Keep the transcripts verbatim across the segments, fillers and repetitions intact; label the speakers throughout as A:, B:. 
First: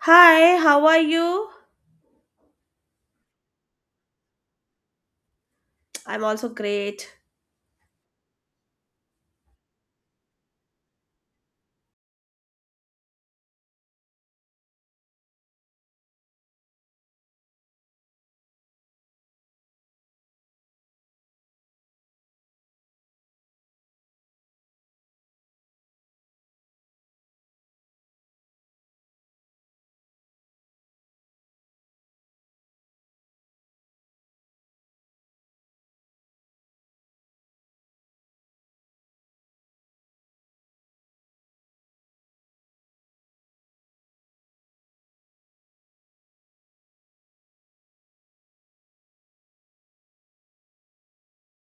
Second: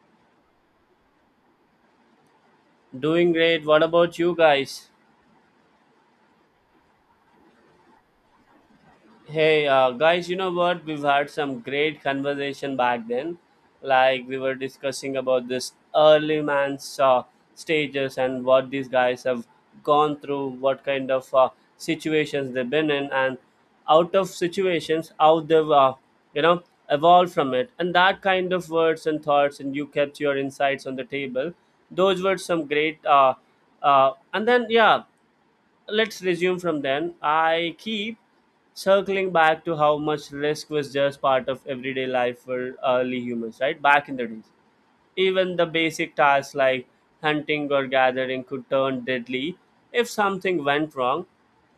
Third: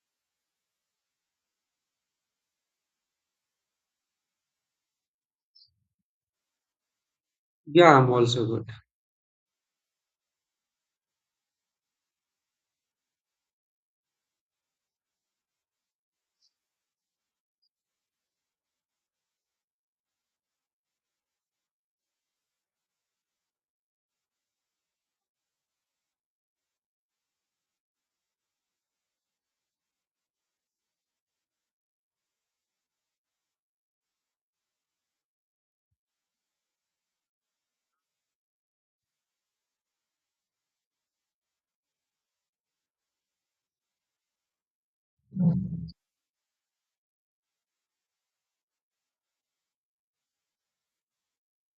A: Hi, how are you?
B: Doing great. What about you guys?
A: I'm also great.
C: Yeah, I'm also good.
B: Hey, uh, guys, you know what? We've had some great conversation back then. Like we were discussing about this early man's uh, stages and what these guys have gone through, what kind of uh, situations they've been in, and out of situations, how they've, uh, you know, evolved from it. And that kind of words and thoughts, and you kept your insights on the table. Those were some great uh, uh, and then yeah let's resume from then. I keep circling back to how much risk was just part of everyday life for early humans, right? Back in the days. Even the basic tasks like hunting or gathering could turn deadly if something went wrong.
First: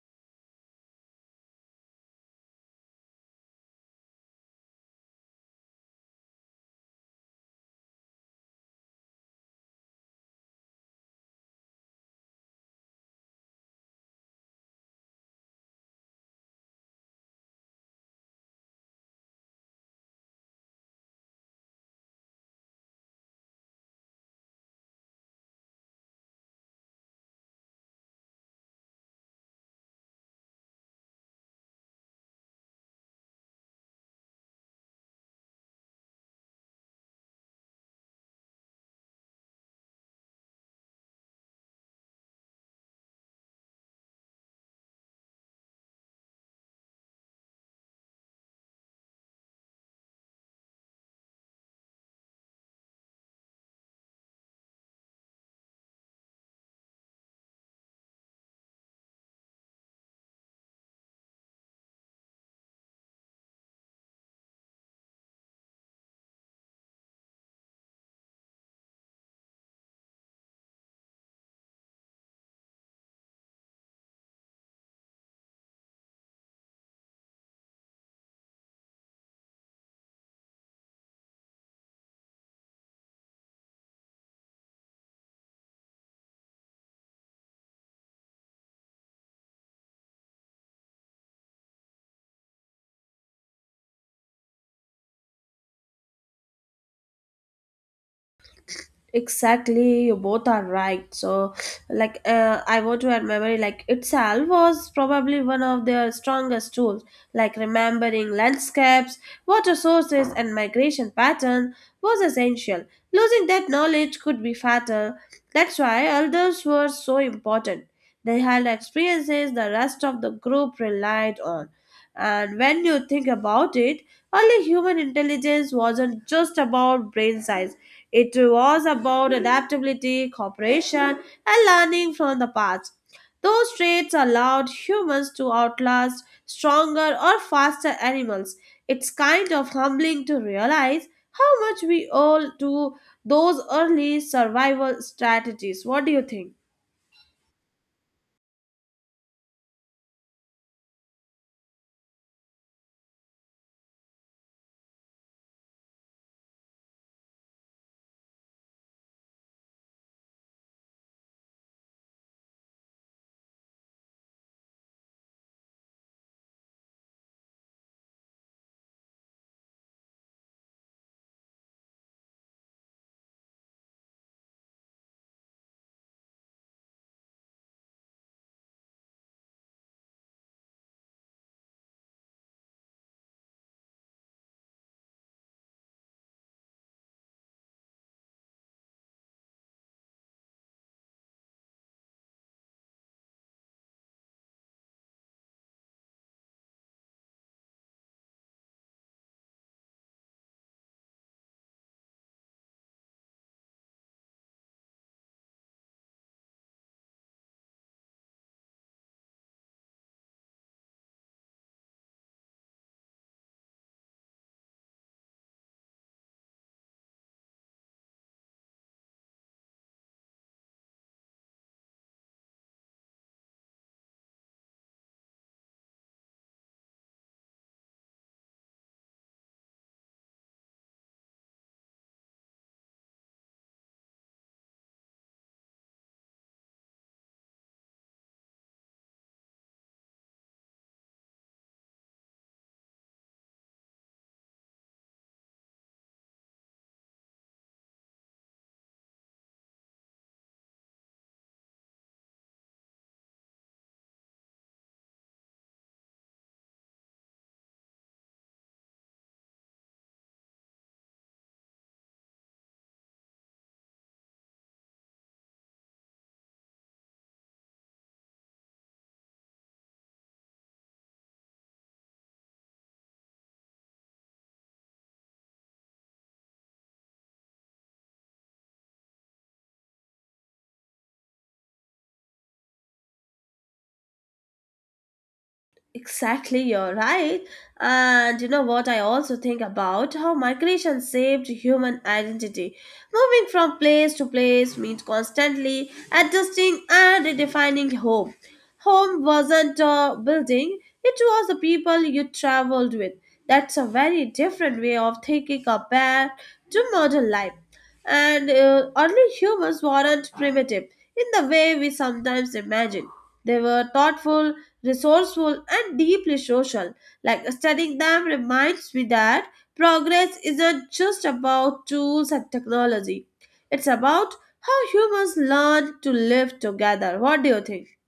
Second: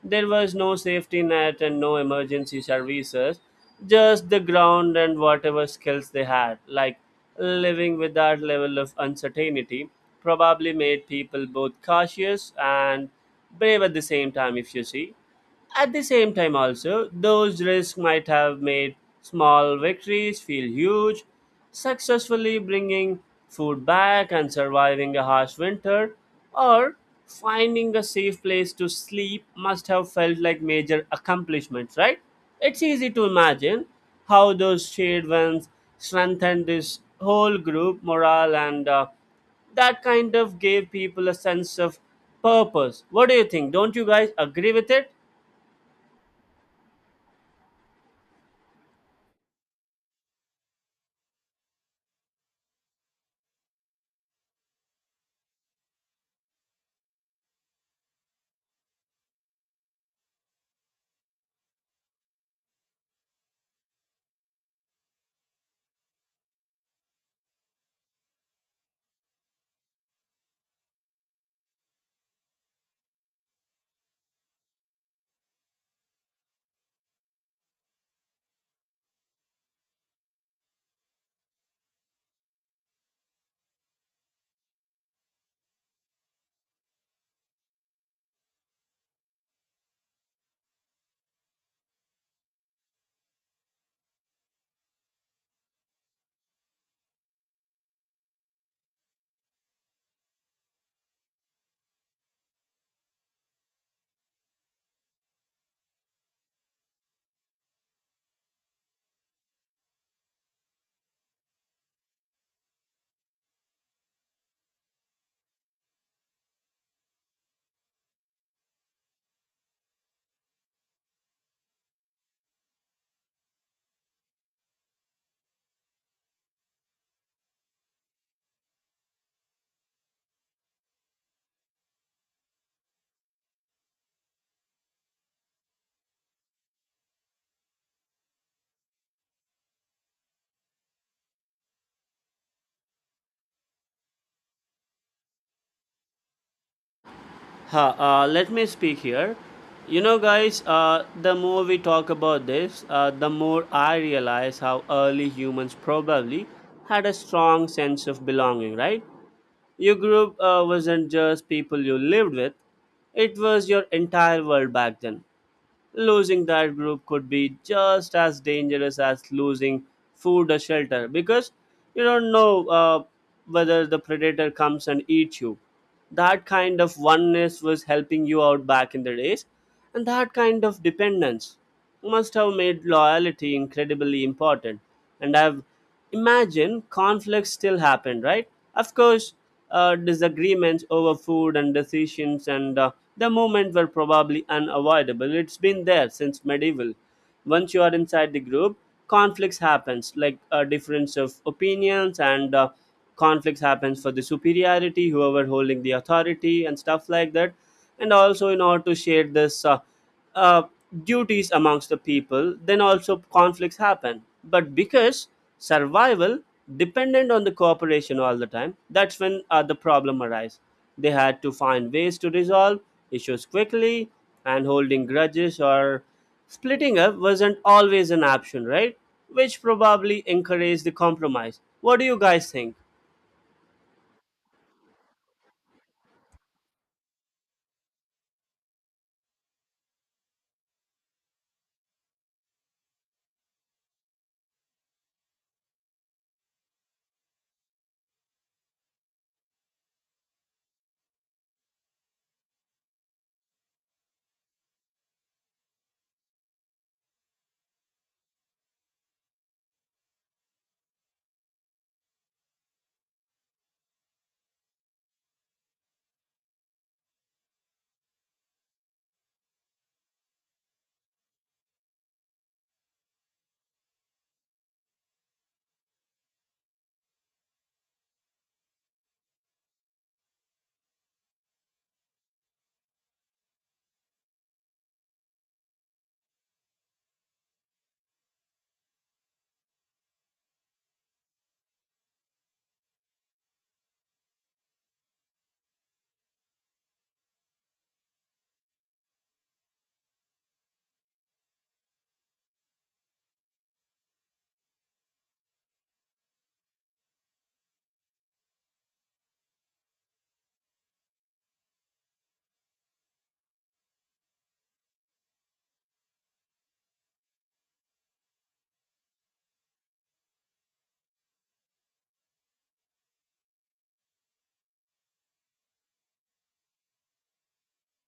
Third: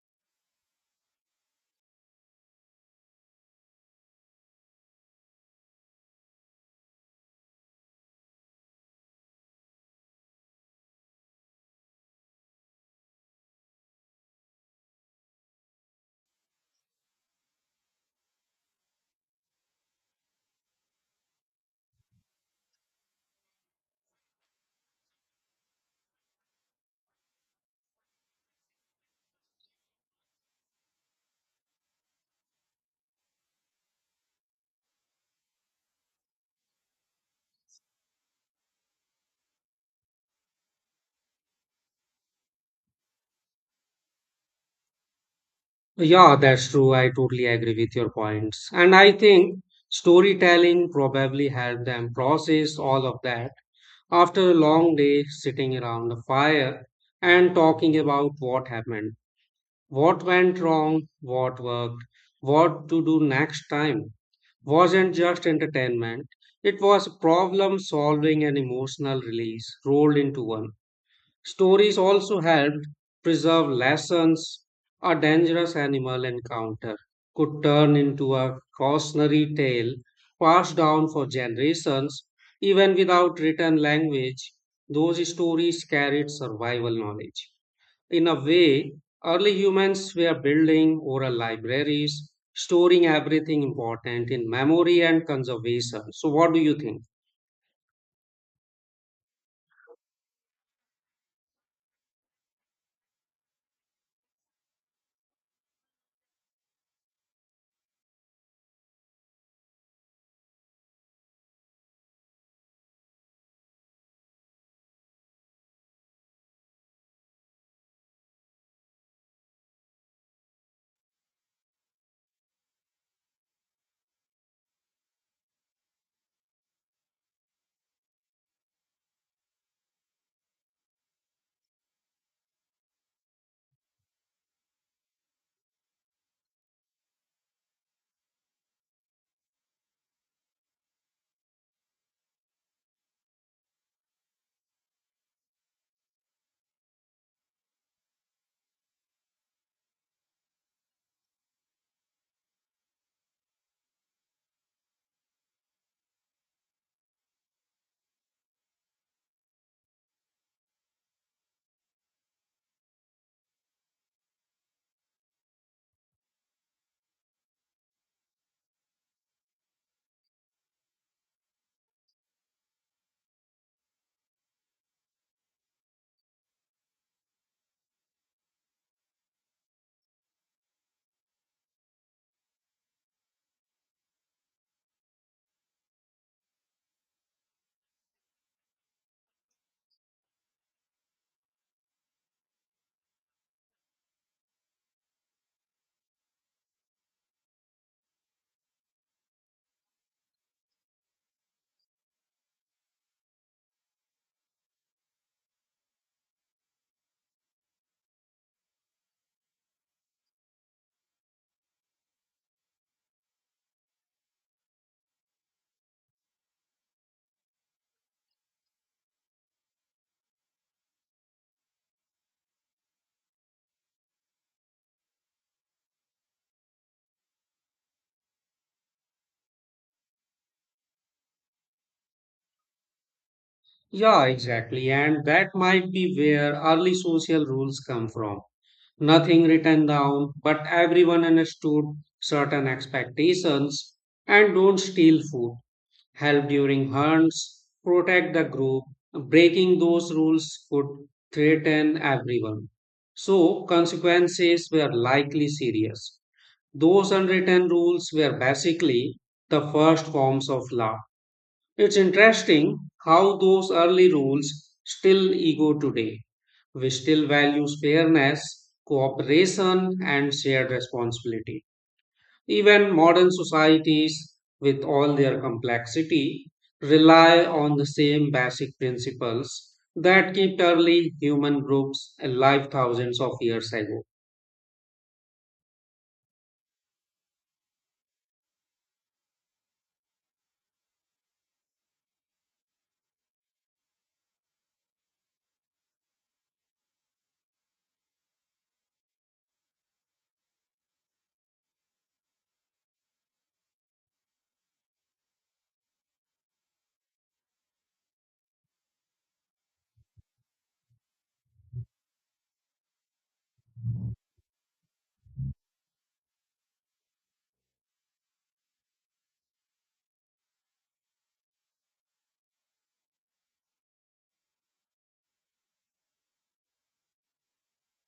B: There was no safety net and no emergency services, just the ground and whatever skills they had. Like living with that level of uncertainty probably made people both cautious and brave at the same time, if you see. At the same time, also, those risks might have made small victories feel huge. Successfully bringing food back and surviving a harsh winter, or finding a safe place to sleep, must have felt like major accomplishments, right? It's easy to imagine how those shared ones strengthened this whole group morale, and uh, that kind of gave people a sense of purpose. What do you think? Don't you guys agree with it?
C: Yeah, that's true. I totally agree with your points. And I think storytelling probably helped them process all of that after a long day sitting around the fire and talking about what happened, what went wrong, what worked, what to do next time. Wasn't just entertainment, it was problem solving and emotional release rolled into one. Stories also helped preserve lessons. A dangerous animal encounter could turn into a cautionary tale passed down for generations. Even without written language, those stories carried survival knowledge. In a way, early humans were building oral libraries, storing everything important in memory and conservation. So, what do you think?
A: Exactly, you both are right. So like uh, I want to add, memory like itself was probably one of their strongest tools, like remembering landscapes, water sources and migration pattern was essential. Losing that knowledge could be fatal. That's why elders were so important. They had experiences the rest of the group relied on. And when you think about it, early human intelligence wasn't just about brain size, it was about adaptability, cooperation, and learning from the past. Those traits allowed humans to outlast stronger or faster animals. It's kind of humbling to realize how much we owe to those early survival strategies. What do you think?
B: Huh, uh, let me speak here. You know, guys, uh, the more we talk about this, uh, the more I realize how early humans probably had a strong sense of belonging, right? Your group uh, wasn't just people you lived with, it was your entire world back then. Losing that group could be just as dangerous as losing food or shelter, because you don't know uh, whether the predator comes and eats you. That kind of oneness was helping you out back in the days, and that kind of dependence must have made loyalty incredibly important. And I've imagine conflicts still happen, right? Of course, uh, disagreements over food and decisions, and uh, the movements were probably unavoidable. It's been there since medieval. Once you are inside the group, conflicts happens like a difference of opinions, and uh, conflicts happens for the superiority, whoever holding the authority and stuff like that. And also in order to share this uh, uh, duties amongst the people, then also conflicts happen. But because survival dependent on the cooperation all the time, that's when uh, the problem arise. They had to find ways to resolve issues quickly, and holding grudges or splitting up wasn't always an option, right? Which probably encouraged the compromise. What do you guys think?
C: Yeah, exactly. And that might be where early social rules come from. Nothing written down, but everyone understood certain expectations and don't steal food, help during hunts, protect the group. Breaking those rules could threaten everyone. So, consequences were likely serious. Those unwritten rules were basically the first forms of law. It's interesting how those early rules still ego today. We still value fairness, cooperation, and shared responsibility. Even modern societies, with all their complexity, rely on the same basic principles that kept early human groups alive thousands of years ago.
A: Exactly, you're right. And you know what, I also think about how migration saved human identity. Moving from place to place means constantly adjusting and redefining home. Home wasn't a building, it was the people you traveled with. That's a very different way of thinking compared to modern life. And uh, early humans weren't primitive in the way we sometimes imagine. They were thoughtful, resourceful, and deeply social. Like studying them reminds me that progress isn't just about tools and technology, it's about how humans learn to live together. What do you think?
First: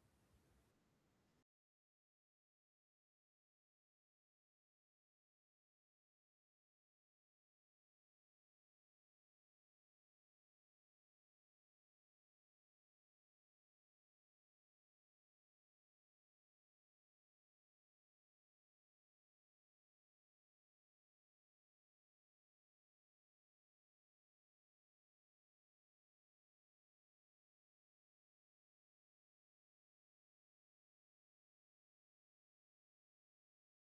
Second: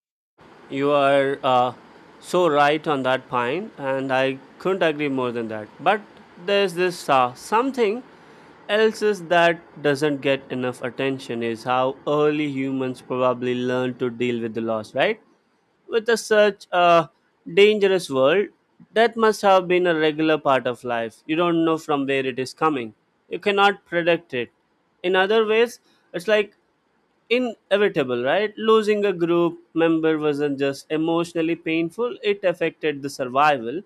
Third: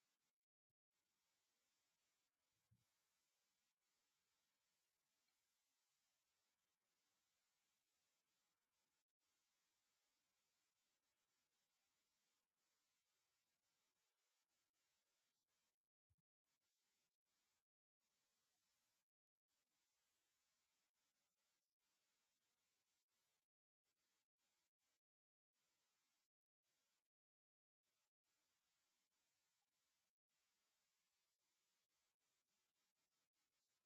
B: You are uh, so right on that point, and I couldn't agree more than that. But there's this uh, something else is that doesn't get enough attention is how early humans probably learn to deal with the loss, right? With a such a dangerous world, that must have been a regular part of life. You don't know from where it is coming. You cannot predict it. In other ways, it's like inevitable, right? Losing a group member wasn't just emotionally painful, it affected the survival.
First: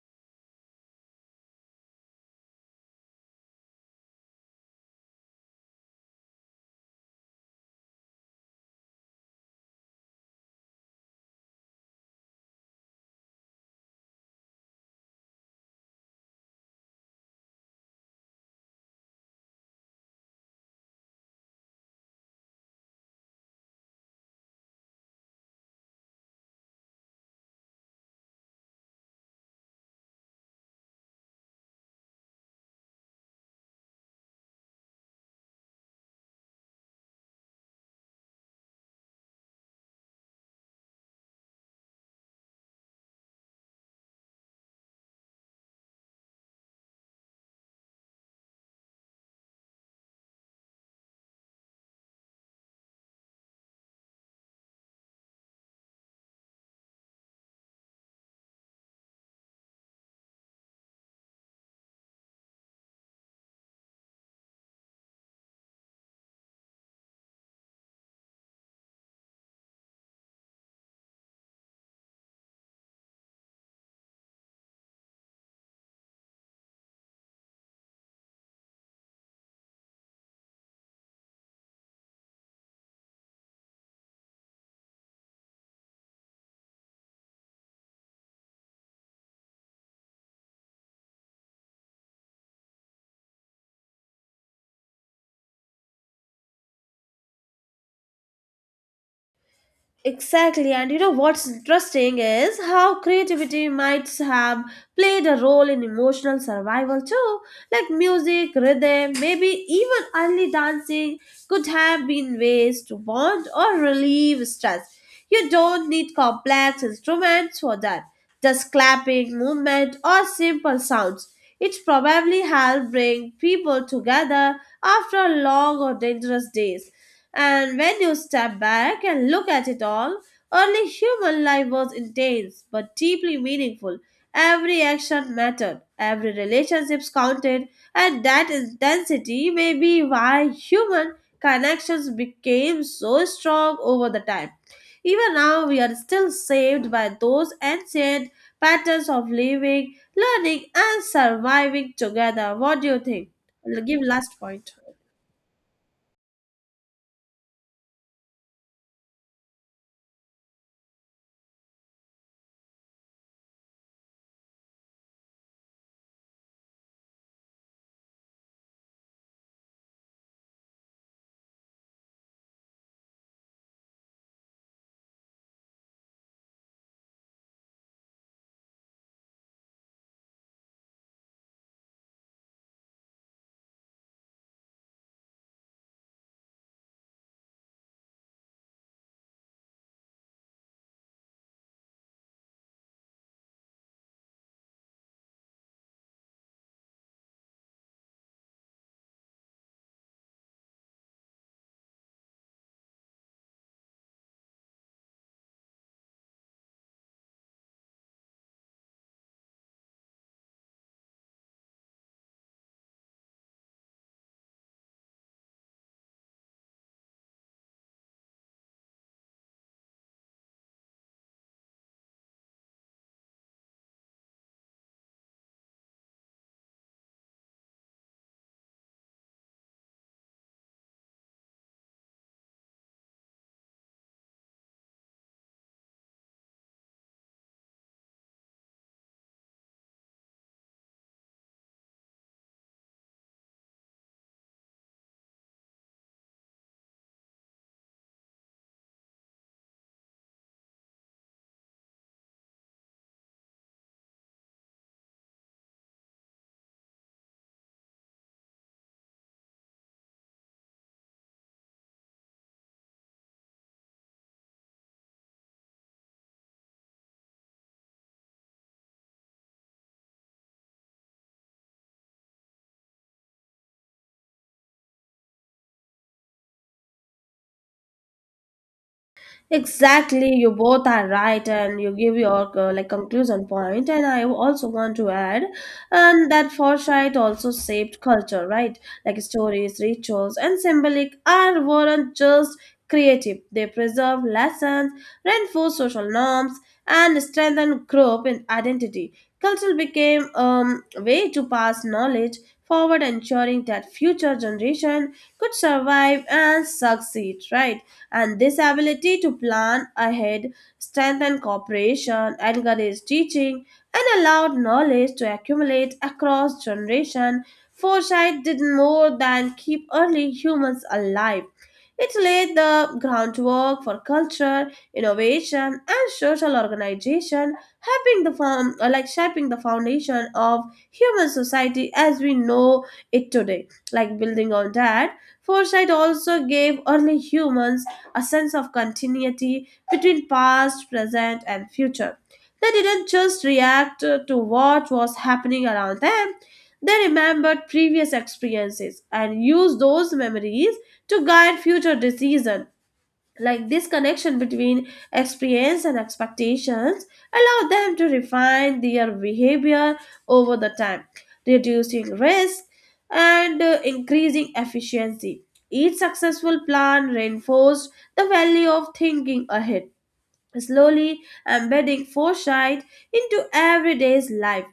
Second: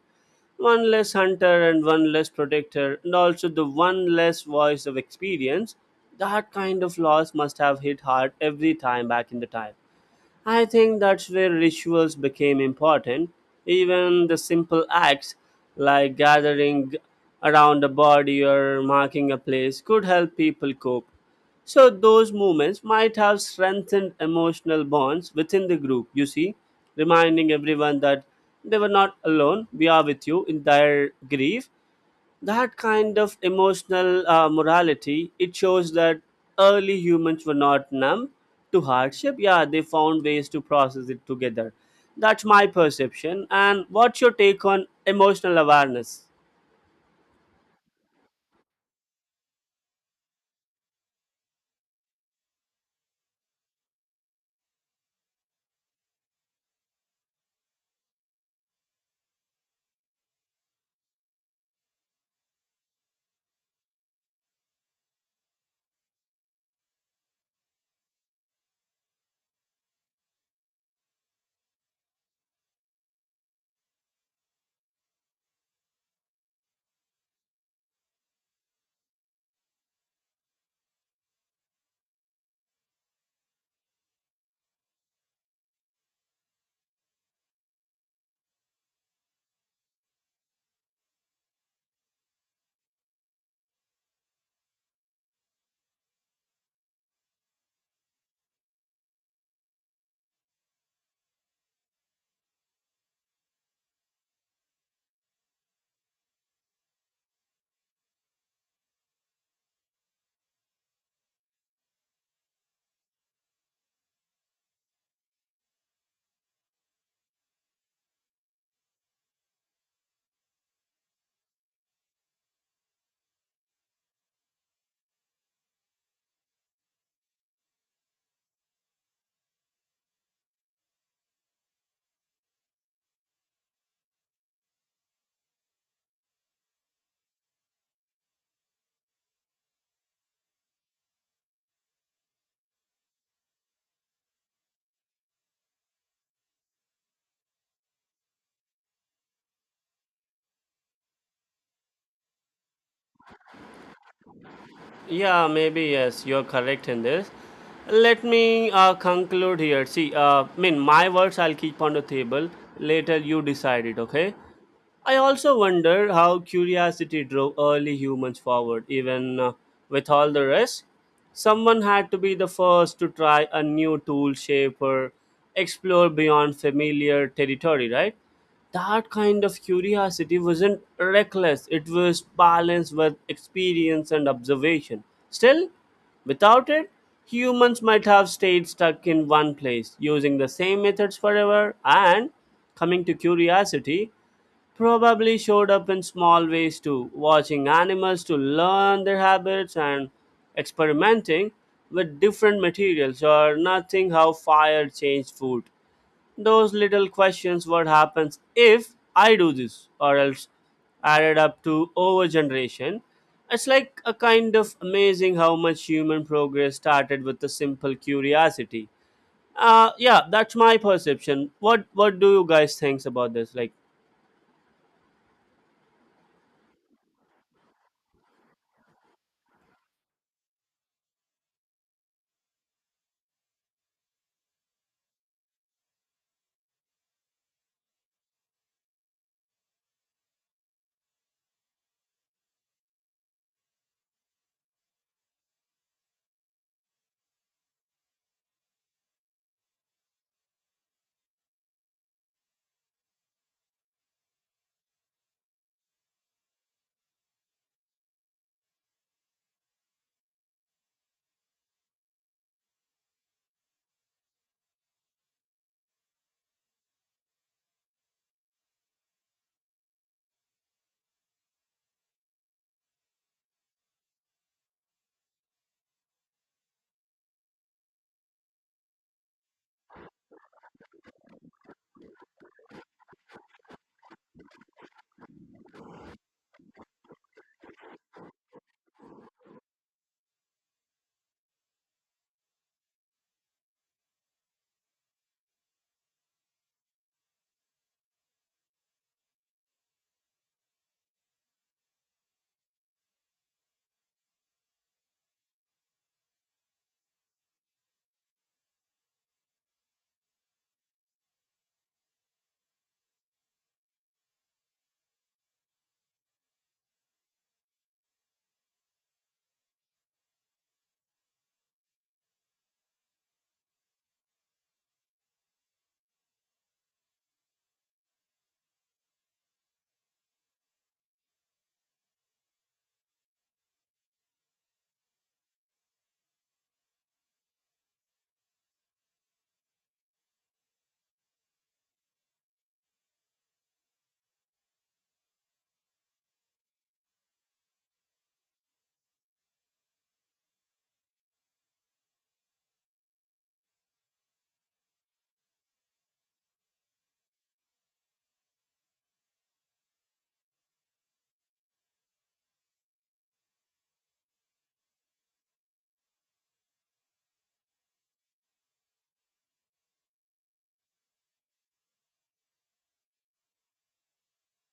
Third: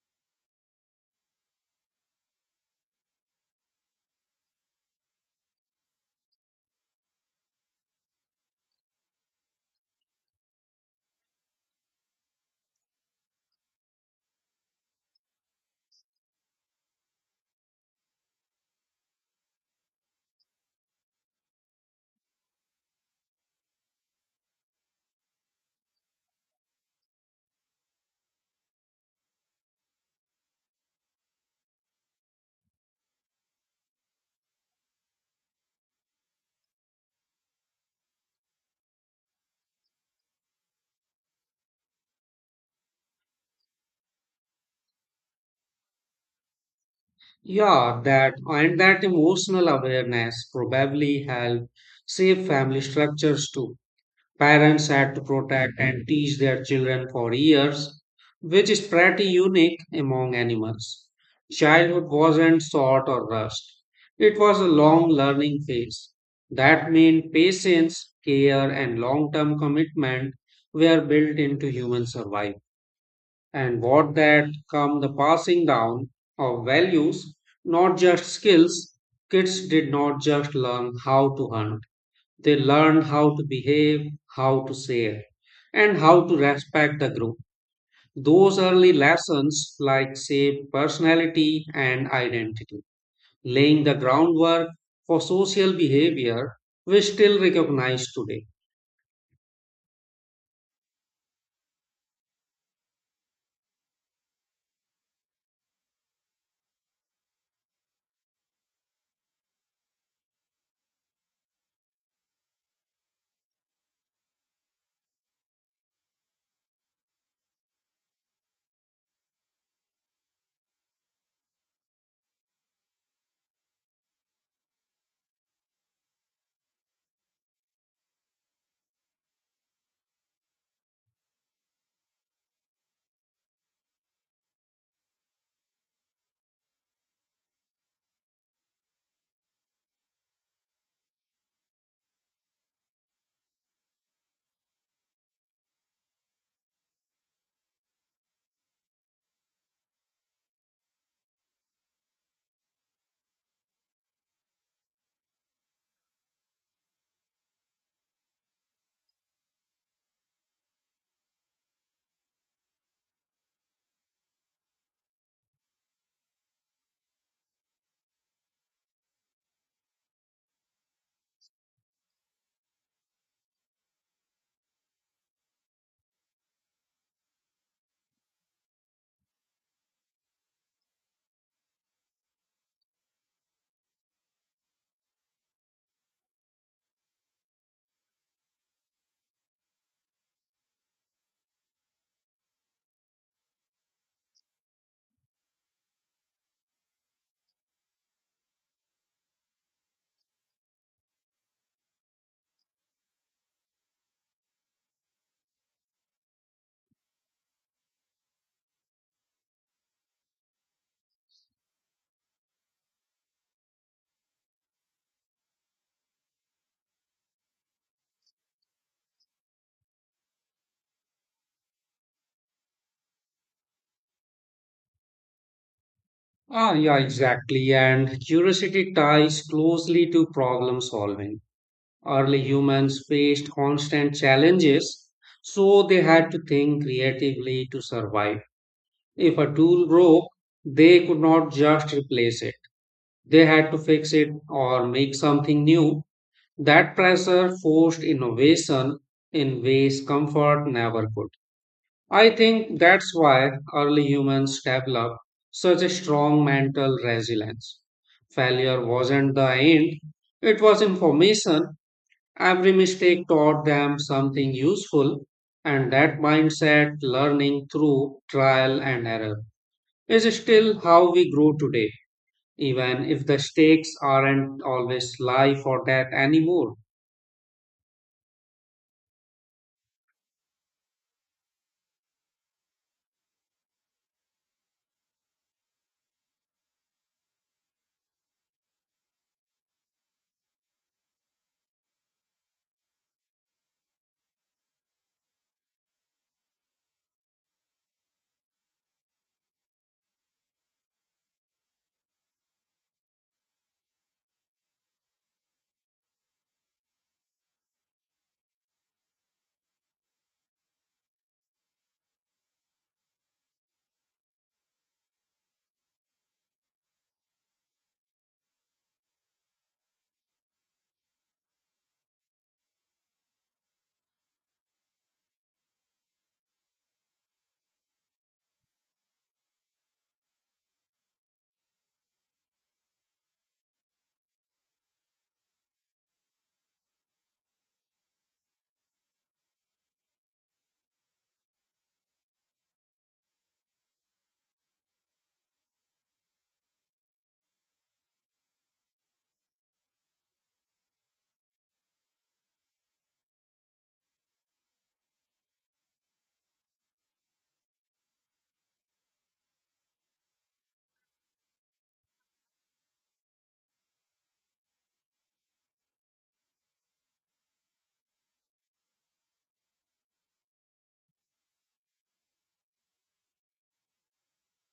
B: One less hunter and one less protector, and also the one less voice of experience. That kind of loss must have hit hard every time back in the time. I think that's where rituals became important. Even the simple acts like gathering around a body or marking a place could help people cope. So, those movements might have strengthened emotional bonds within the group, you see, reminding everyone that they were not alone, we are with you in their grief. That kind of emotional uh, morality it shows that early humans were not numb to hardship. Yeah, they found ways to process it together. That's my perception. And what's your take on emotional awareness?
C: Yeah, that and that emotional awareness probably helped shape family structures too. Parents had to protect and teach their children for years, which is pretty unique among animals. Childhood wasn't short or rushed, it was a long learning phase. That meant patience, care, and long term commitment were built into human survival. And what that come the passing down of values, not just skills, kids did not just learn how to hunt. They learn how to behave, how to share, and how to respect the group. Those early lessons like shape personality and identity, laying the groundwork for social behavior we still recognize today.
A: Exactly, and you know what's interesting is how creativity might have played a role in emotional survival too. Like music, rhythm, maybe even early dancing could have been ways to bond or relieve stress. You don't need complex instruments for that, just clapping, movement, or simple sounds. It probably helped bring people together after long or dangerous days. And when you step back and look at it all, early human life was intense but deeply meaningful. Every action mattered, every relationship counted, and that intensity may be why human connections became so strong over the time. Even now, we are still saved by those ancient patterns of living, learning, and surviving together. What do you think? I'll give last point.
B: Yeah, maybe yes, you're correct in this. Let me uh, conclude here. See, uh, I mean, my words I'll keep on the table. Later, you decide it, okay? I also wonder how curiosity drove early humans forward, even uh, with all the rest. Someone had to be the first to try a new tool shape or explore beyond familiar territory, right? That kind of curiosity wasn't reckless, it was balanced with experience and observation. Still, without it humans might have stayed stuck in one place using the same methods forever. And coming to curiosity, probably showed up in small ways too, watching animals to learn their habits and experimenting with different materials or nothing how fire changed food. Those little questions what happens if I do this or else added up to over generation. It's like a kind of amazing how much human progress started with a simple curiosity. Uh yeah, that's my perception. What what do you guys think about this? Like
C: Ah, yeah, exactly. And curiosity ties closely to problem solving. Early humans faced constant challenges, so they had to think creatively to survive. If a tool broke, they could not just replace it. They had to fix it or make something new. That pressure forced innovation in ways comfort never could. I think that's why early humans developed such a strong mental resilience. Failure wasn't the end, it was information. Every mistake taught them something useful, and that mindset learning through trial and error is still how we grow today, even if the stakes aren't always life or death anymore.
A: Exactly, you both are right, and you give your uh, like conclusion point. And I also want to add, and that foresight also shaped culture, right? Like stories, rituals, and symbolic are weren't just creative; they preserve lessons, reinforce social norms, and strengthen group and identity. Culture became um, a way to pass knowledge forward, ensuring that future generation could survive and succeed, right? And this ability to plan ahead strengthened cooperation, encouraged teaching, and allowed knowledge to accumulate across generation. Foresight did more than keep early humans alive. It laid the groundwork for culture, innovation, and social organization, helping the form, uh, like shaping the foundation of human society as we know it today. Like building on that, foresight also gave early humans a sense of continuity between past, present, and future. They didn't just react uh, to what was happening around them, they remembered previous experiences and used those memories to guide future decisions, like this connection between experience and expectations allow them to refine their behavior over the time, reducing risk and uh, increasing efficiency. Each successful plan reinforced the value of thinking ahead, slowly embedding foresight into everyday's life.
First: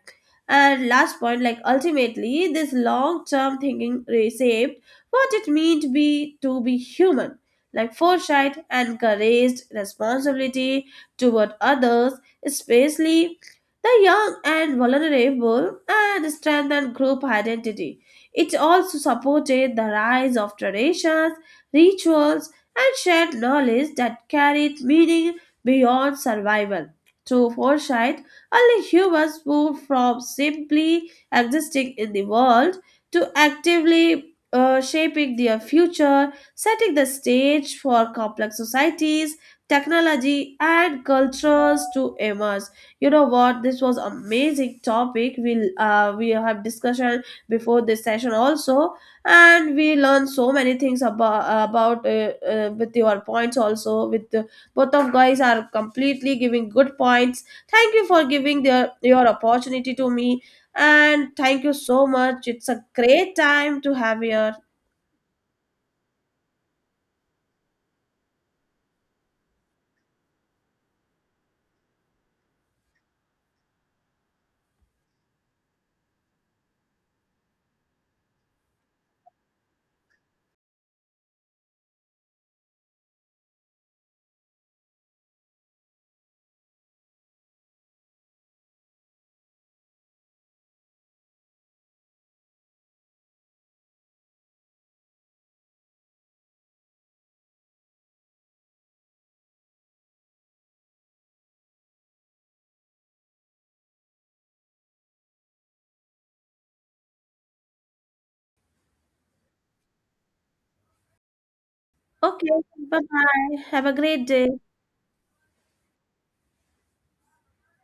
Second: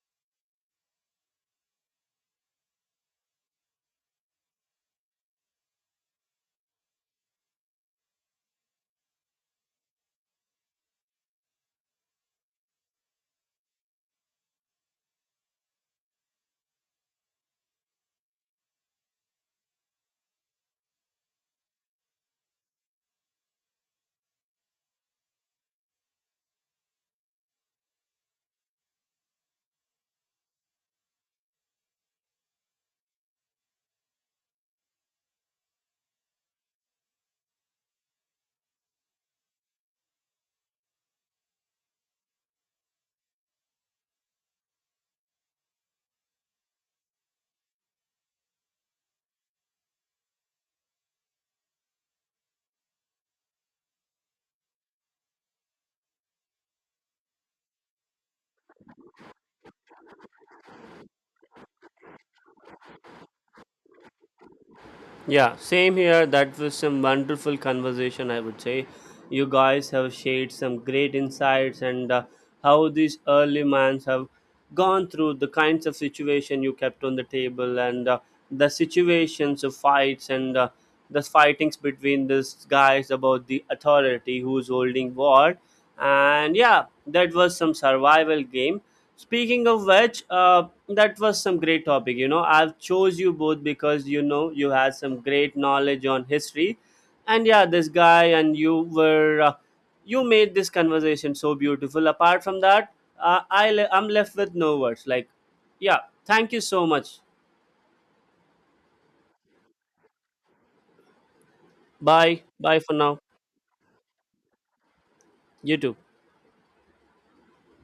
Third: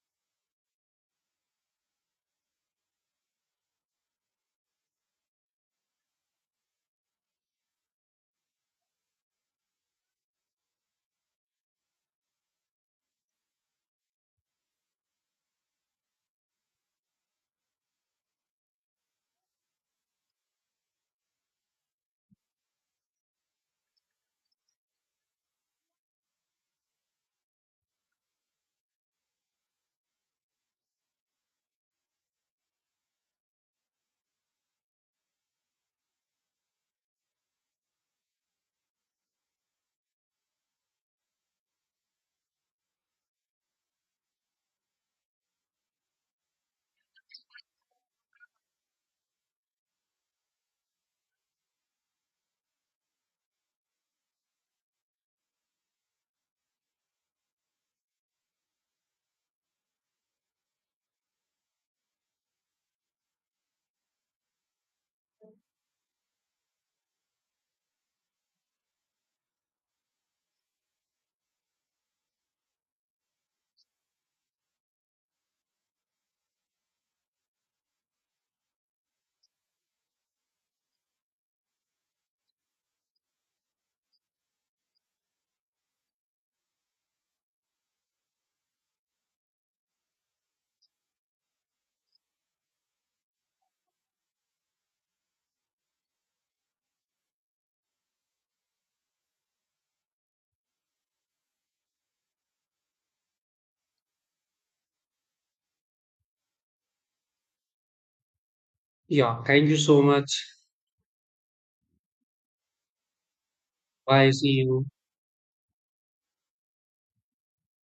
A: And last point, like ultimately, this long-term thinking reshaped what it means to be to be human. Like foresight encouraged responsibility toward others, especially the young and vulnerable, and strengthened group identity. It also supported the rise of traditions, rituals, and shared knowledge that carried meaning beyond survival. To foresight, only humans move from simply existing in the world to actively uh, shaping their future, setting the stage for complex societies, technology, and cultures to emerge. You know what? This was amazing topic. We'll uh, we have discussion before this session also, and we learned so many things about about uh, uh, with your points also, with both of guys are completely giving good points. Thank you for giving their, your opportunity to me. And thank you so much. It's a great time to have here.
B: yeah, same here. That was some wonderful conversation, I would say. You guys have shared some great insights, and uh, how these early minds have gone through the kinds of situation you kept on the table, and uh, the situations of fights, and uh, the fightings between these guys about the authority who's holding what. And yeah, that was some survival game. Speaking of which, uh, that was some great topic. You know, I've chose you both because you know you had some great knowledge on history, and yeah, this guy and you were uh, you made this conversation so beautiful. Apart from that, uh, I le- I'm left with no words. Like, yeah, thank you so much.
C: Yeah, thank you so much.
B: Bye,
A: Okay,
B: bye for
A: bye
B: now.
A: bye. Have a great
C: Bye, see
A: day.
C: you.
B: You too.